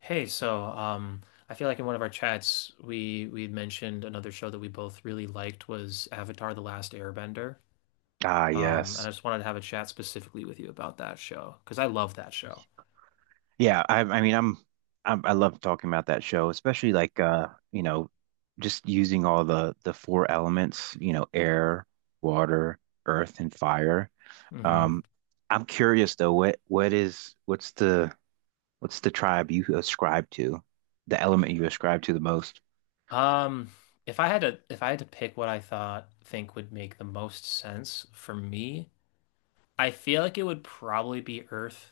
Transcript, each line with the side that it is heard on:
left: Hey, so I feel like in one of our chats we had mentioned another show that we both really liked was Avatar: The Last Airbender.
right: Ah,
left: And I
right: yes.
left: just wanted to have a chat specifically with you about that show because I love that show.
right: Yeah, I I mean I'm, I love talking about that show, especially like just using all the four elements, you know, air, water, earth, and fire.
left: Hmm.
right: Um, I'm curious though, what's the tribe you ascribe to? The element you ascribe to the most?
left: Um, if I had to if I had to pick what I thought think would make the most sense for me, I feel like it would probably be Earth.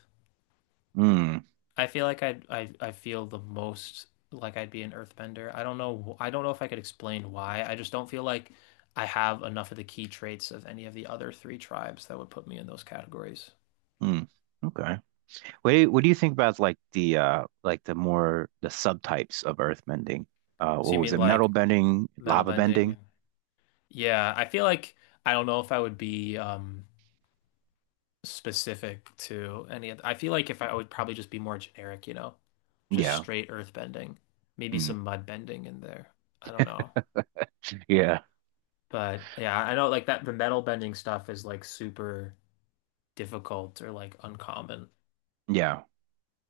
right: Mm,
left: I feel like I feel the most like I'd be an earthbender. I don't know if I could explain why. I just don't feel like I have enough of the key traits of any of the other three tribes that would put me in those categories.
right: mm. Okay. What do you think about like the more the subtypes of earth bending?
left: So you
right: What was
left: mean
right: it? Metal
left: like
right: bending,
left: metal
right: lava
left: bending?
right: bending?
left: Yeah, I feel like I don't know if I would be specific to any of — I feel like if I, I would probably just be more generic, you know. Just
right: Yeah.
left: straight earth bending. Maybe
right: Mm.
left: some mud bending in there. I don't know.
right: Yeah.
left: But yeah, I know like that the metal bending stuff is like super difficult or like uncommon.
right: Yeah.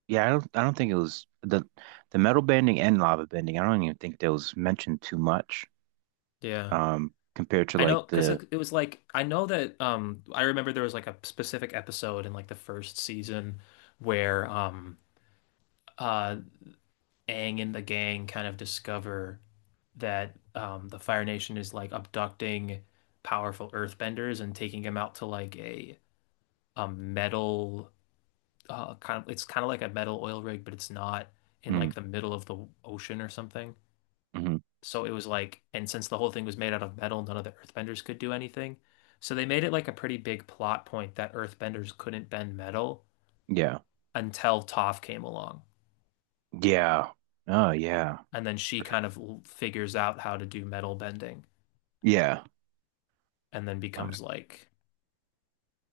right: Yeah, I don't think it was the metal bending and lava bending. I don't even think that was mentioned too much
left: Yeah.
right: compared to
left: I
right: like
left: know because
right: the
left: it was like I know that I remember there was like a specific episode in like the first season where uh Aang and the gang kind of discover that the Fire Nation is like abducting powerful earthbenders and taking them out to like a metal kind of like a metal oil rig but it's not in
right: mm,
left: like the middle of the ocean or something.
right: hmm.
left: So it was like, and since the whole thing was made out of metal, none of the earthbenders could do anything. So they made it like a pretty big plot point that earthbenders couldn't bend metal
right: Yeah.
left: until Toph came along.
right: Yeah. Oh, yeah.
left: And then she kind of figures out how to do metal bending
right: Yeah.
left: and then
right: Uh,
left: becomes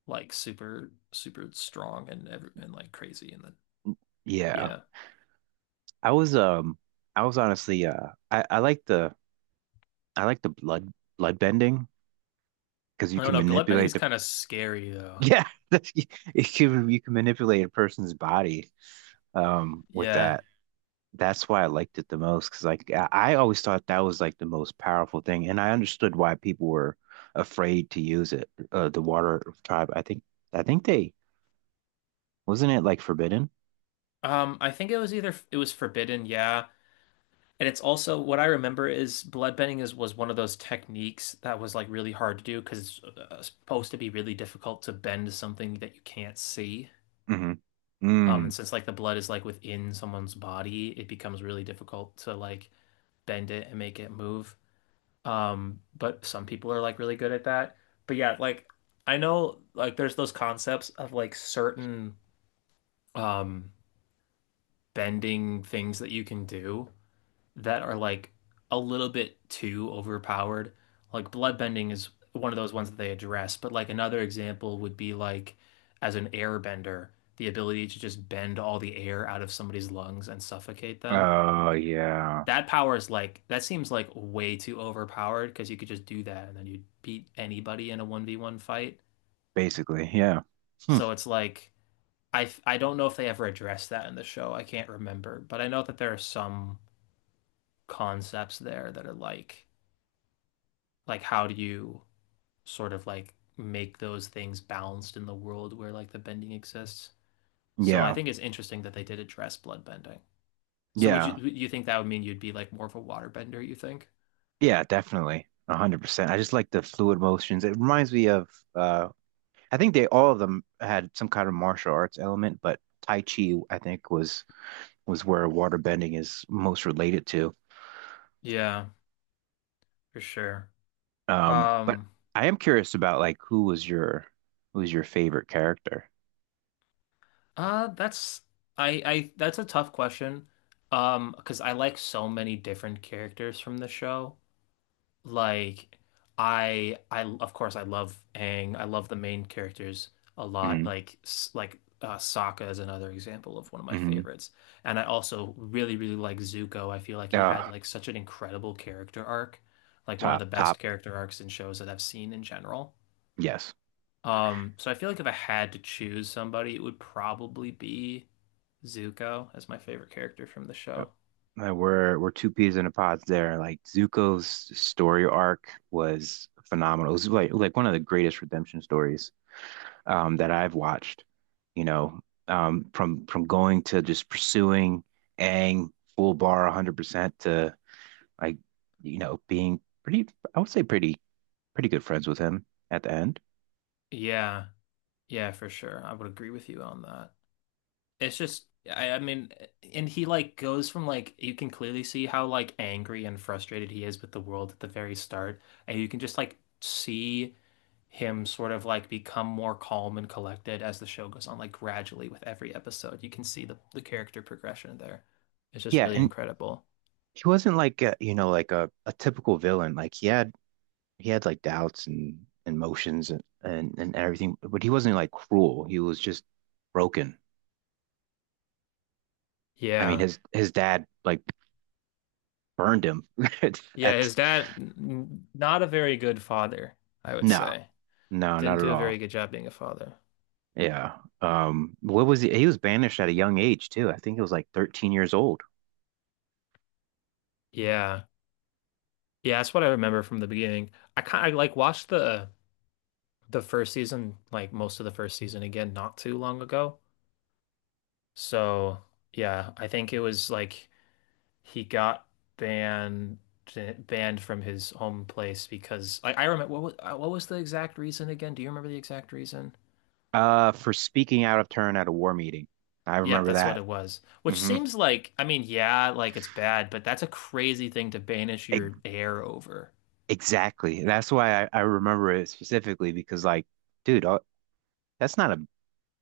left: like super super strong and like crazy and then
right: yeah.
left: yeah.
right: I was um I was honestly I like the blood bending because
left: I
right: you
left: don't
right: can
left: know, bloodbending
right: manipulate
left: is
right: the,
left: kind of scary though.
right: yeah, you can manipulate a person's body with
left: Yeah.
right: that. That's why I liked it the most because like I always thought that was like the most powerful thing, and I understood why people were afraid to use it. The water tribe, I think, they, wasn't it like forbidden?
left: I think it was either it was forbidden, yeah. And it's also what I remember is bloodbending is was one of those techniques that was like really hard to do because it's supposed to be really difficult to bend something that you can't see.
right: Hmm.
left: And
right: Mm.
left: since like the blood is like within someone's body, it becomes really difficult to like bend it and make it move. But some people are like really good at that. But yeah, like I know like there's those concepts of like certain um bending things that you can do that are like a little bit too overpowered. Like bloodbending is one of those ones that they address, but like another example would be like as an airbender, the ability to just bend all the air out of somebody's lungs and suffocate them.
right: Oh yeah,
left: That power is like that seems like way too overpowered because you could just do that and then you'd beat anybody in a 1v1 fight.
right: basically, yeah, hmm.
left: So it's like I don't know if they ever addressed that in the show. I can't remember, but I know that there are some concepts there that are like how do you sort of like make those things balanced in the world where like the bending exists. So I
right: Yeah,
left: think it's interesting that they did address blood bending. So would you
right: yeah,
left: you think that would mean you'd be like more of a waterbender, you think?
right: yeah, definitely, 100%. I just like the fluid motions. It reminds me of, uh, I think they all of them had some kind of martial arts element, but Tai Chi I think was, where water bending is most related to.
left: Yeah, for sure.
right: But
left: Um,
right: I am curious about like who was your favorite character?
left: that's I that's a tough question. Because I like so many different characters from the show. Like I of course I love Aang. I love the main characters a lot.
right: Hmm,
left: Like Sokka is another example of one of my
right: hmm.
left: favorites. And I also really really like Zuko. I feel like he had
right: Ah,
left: like such an incredible character arc. Like one of the best
right: top,
left: character arcs in shows that I've seen in general.
right: yes.
left: So I feel like if I had to choose somebody, it would probably be Zuko as my favorite character from the
right: Yep.
left: show.
right: We're two peas in a pod there. Like Zuko's story arc was phenomenal. It was like one of the greatest redemption stories, that I've watched. You know, from going to just pursuing Aang full bar 100% to, I, you know, being pretty, I would say pretty good friends with him at the end.
left: Yeah. Yeah, for sure. I would agree with you on that. It's just, I mean, and he like goes from like you can clearly see how like angry and frustrated he is with the world at the very start, and you can just like see him sort of like become more calm and collected as the show goes on, like gradually with every episode. You can see the character progression there. It's just
right: Yeah,
left: really
right: and
left: incredible.
right: he wasn't like a, you know, like a typical villain. Like he had like doubts and emotions and everything, but he wasn't like cruel. He was just broken. I mean
left: Yeah.
right: his dad like burned him
left: Yeah,
right: at
left: his dad, not a very good father, I would
right: no.
left: say.
right: No, not
left: Didn't
right: at
left: do a very
right: all.
left: good job being a father.
right: Yeah. What was he? He was banished at a young age too. I think it was like 13 years old.
left: Yeah. Yeah, that's what I remember from the beginning. I like watched the first season, like most of the first season again, not too long ago. So yeah, I think it was like he got banned banned from his home place because I remember what was the exact reason again? Do you remember the exact reason?
right: For speaking out of turn at a war meeting. I
left: Yep,
right: remember
left: that's what
right: that.
left: it was. Which
right: Hmm.
left: seems like, I mean, yeah, like it's bad, but that's a crazy thing to banish
right: E-
left: your heir over.
right: exactly. That's why I remember it specifically because like, dude, that's not a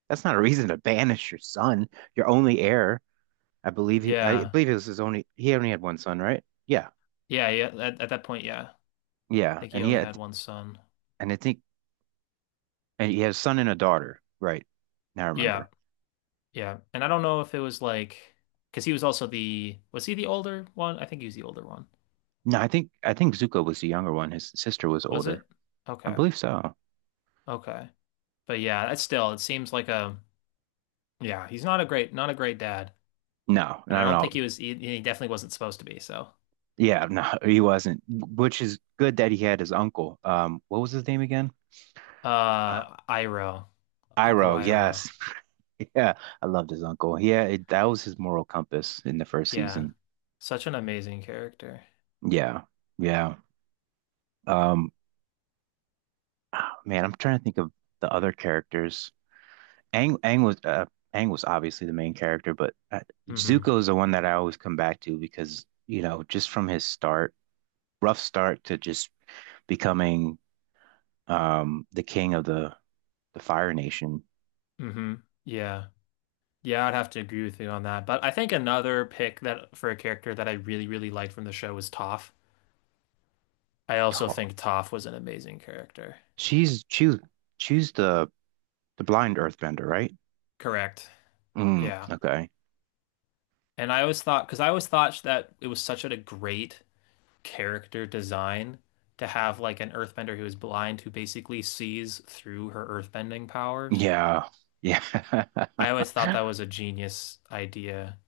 right: that's not a reason to banish your son, your only heir. I
left: Yeah.
right: believe it was his only, he only had one son, right? Yeah.
left: Yeah, yeah, at that point, yeah. I
right: Yeah.
left: think he
right: And he
left: only
right: had
left: had one son.
right: and I think and he had a son and a daughter, right? Now I
left: Yeah.
right: remember.
left: Yeah. And I don't know if it was like, because he was also the, was he the older one? I think he was the older one.
right: No, I think Zuko was the younger one. His sister was
left: Was
right: older.
left: it?
right: I
left: Okay.
right: believe so.
left: Okay. But yeah, that's still, it seems like a, yeah, he's not a great, not a great dad.
right: No,
left: And I
right: no,
left: don't
right: no.
left: think he was, he definitely wasn't supposed to be. So,
right: Yeah, no, he wasn't. Which is good that he had his uncle. What was his name again? Uh,
left: Iroh. Uncle
right: Iroh,
left: Iroh.
right: yes. Yeah, I loved his uncle. Yeah, it, that was his moral compass in the first
left: Yeah.
right: season.
left: Such an amazing character.
right: Yeah. Yeah. Um, ah, man, I'm trying to think of the other characters. Aang was obviously the main character, but
left: Mm-hmm.
right: Zuko is the one that I always come back to because, you know, just from his start, rough start to just becoming, the king of the Fire Nation.
left: Mm-hmm. Yeah. Yeah, I'd have to agree with you on that. But I think another pick that for a character that I really, really liked from the show was Toph. I also
right: Ta-
left: think Toph was an amazing character.
right: She's, choose the blind earthbender, right?
left: Correct.
right: Mm,
left: Yeah.
right: okay.
left: And I always thought, because I always thought that it was such a great character design to have like an earthbender who is blind who basically sees through her earthbending powers.
right: Yeah. Yeah.
left: I always thought that was a genius idea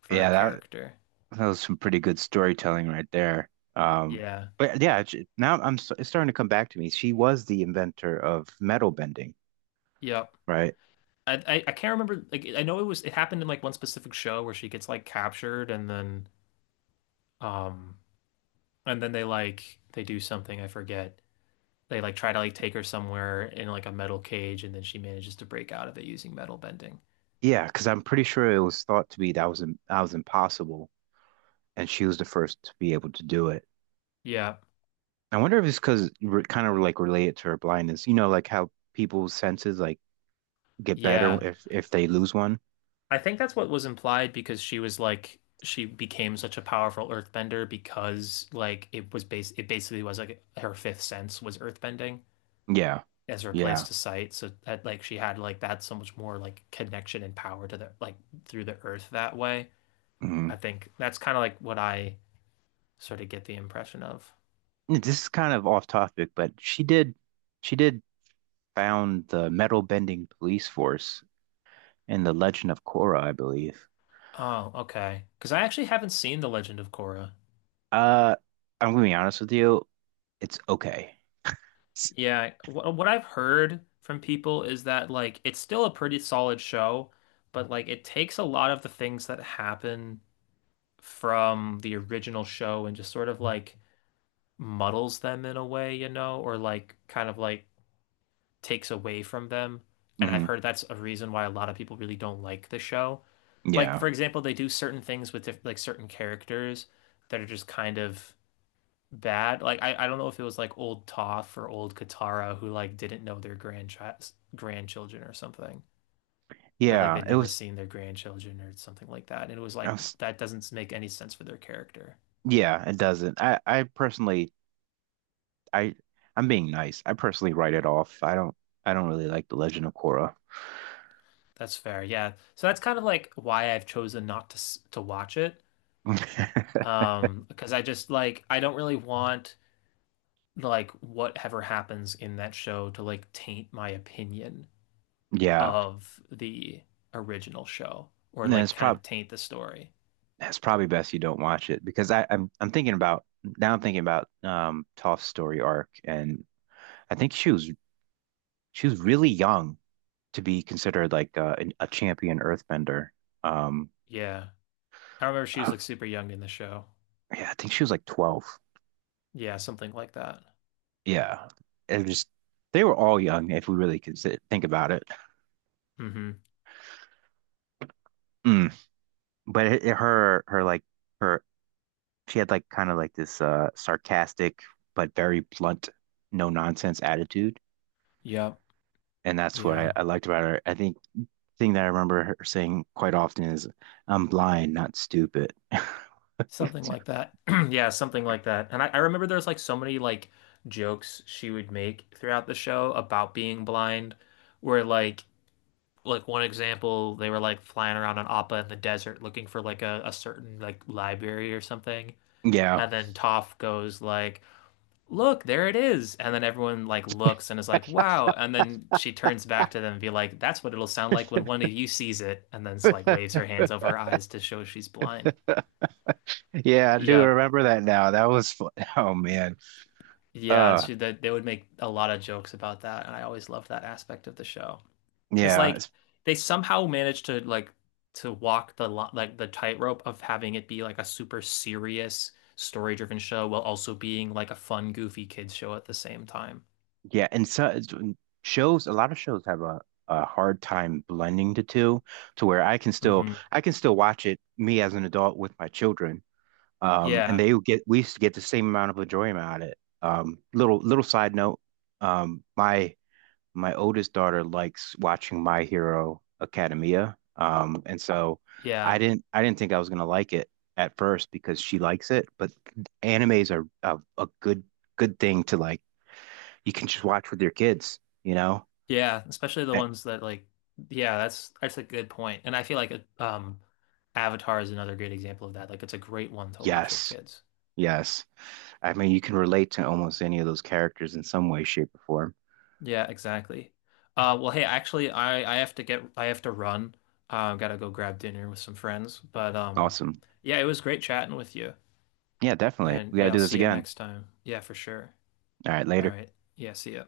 left: for a
right: Yeah,
left: character.
right: that was some pretty good storytelling right there.
left: Yeah.
right: But yeah, now it's starting to come back to me. She was the inventor of metal bending,
left: Yep.
right: right?
left: I can't remember like I know it was it happened in like one specific show where she gets like captured and then um and then they like they do something I forget they like try to like take her somewhere in like a metal cage and then she manages to break out of it using metal bending.
right: Yeah, because I'm pretty sure it was thought to be that was impossible, and she was the first to be able to do it.
left: Yeah.
right: I wonder if it's because, kind of like related to her blindness. You know, like how people's senses like get better
left: Yeah.
right: if they lose one.
left: I think that's what was implied because she was like she became such a powerful earthbender because like it was base it basically was like her fifth sense was earthbending
right: Yeah,
left: as her place
right: yeah.
left: to sight so that like she had like that so much more like connection and power to the like through the earth that way.
right: Hmm.
left: I think that's kind of like what I sort of get the impression of.
right: This is kind of off topic, but she did found the metal bending police force in The Legend of Korra, I believe.
left: Oh, okay. Because I actually haven't seen The Legend of Korra.
right: Uh, I'm gonna be honest with you, it's okay.
left: Yeah, what I've heard from people is that like it's still a pretty solid show, but like it takes a lot of the things that happen from the original show and just sort of like muddles them in a way, you know, or like kind of like takes away from them. And I've
right: Hmm.
left: heard that's a reason why a lot of people really don't like the show. Like
right: Yeah,
left: for example, they do certain things with diff like certain characters that are just kind of bad. Like I don't know if it was like old Toph or old Katara who like didn't know their grandchild grandchildren or something. Or like
right: yeah.
left: they'd
right: It
left: never
right: was,
left: seen their grandchildren or something like that. And it was
right: I
left: like
right: was,
left: that doesn't make any sense for their character.
right: yeah. It doesn't. I I'm being nice. I personally write it off. I don't really like The Legend of Korra.
left: That's fair. Yeah. So that's kind of like why I've chosen not to to watch it. Because I just like I don't really want like whatever happens in that show to like taint my opinion
right: Yeah.
left: of the original show or
right: And then
left: like kind of taint the story.
right: it's probably best you don't watch it because I'm thinking about, now I'm thinking about Toph's story arc, and I think she was really young to be considered like a champion earthbender. Um,
left: Yeah. I remember she was
right: uh,
left: like super young in the show.
right: yeah, I think she was like 12.
left: Yeah, something like that.
right: Yeah. It was just they were all young if we really think about it.
left: Hmm.
right: Mm. But her like her she had like kind of like this sarcastic but very blunt, no nonsense attitude.
left: Yep.
right: And that's what
left: Yeah.
right: I liked about her. I think the thing that I remember her saying quite often is, I'm blind, not stupid.
left: Something like that. Yeah, something like that. And I remember there's like so many like jokes she would make throughout the show about being blind, where like one example, they were like flying around on Appa in the desert looking for like a certain like library or something.
right: Yeah.
left: And then Toph goes like, look, there it is. And then everyone like looks and is like, wow. And then she turns back to them and be like, that's what it'll sound like when one of you sees it. And then it's like waves her hands over her eyes to show she's blind.
right: Yeah, I do
left: Yeah.
right: remember that now. That was fun. Oh man.
left: Yeah.
right: Uh
left: She, they would make a lot of jokes about that. And I always loved that aspect of the show. Cause
right: yeah.
left: like
right: it's-
left: they somehow managed to like, to walk the like the tightrope of having it be like a super serious story driven show while also being like a fun goofy kids show at the same time.
right: Yeah, and so it's- shows a lot of shows have a hard time blending the two to where
left: Hmm.
right: I can still watch it, me as an adult with my children. And
left: Yeah.
right: they would get we used to get the same amount of enjoyment out of it. Little side note, um, my my oldest daughter likes watching My Hero Academia. And so
left: Yeah.
right: I didn't think I was gonna like it at first because she likes it, but animes are a good thing to like, you can just watch with your kids, you know?
left: Yeah, especially the
right: Eh,
left: ones that like yeah, that's a good point. And I feel like a, Avatar is another great example of that. Like it's a great one to watch with
right: Yes,
left: kids.
right: yes. I mean you can relate to almost any of those characters in some way, shape, or form.
left: Yeah, exactly. Well hey, actually I have to run. Gotta go grab dinner with some friends, but
right: Awesome.
left: yeah, it was great chatting with you.
right: Yeah, definitely.
left: And
right: We gotta
left: yeah, I'll
right: do this
left: see you
right: again.
left: next time. Yeah, for sure.
right: All right,
left: All
right: later.
left: right. Yeah, see ya.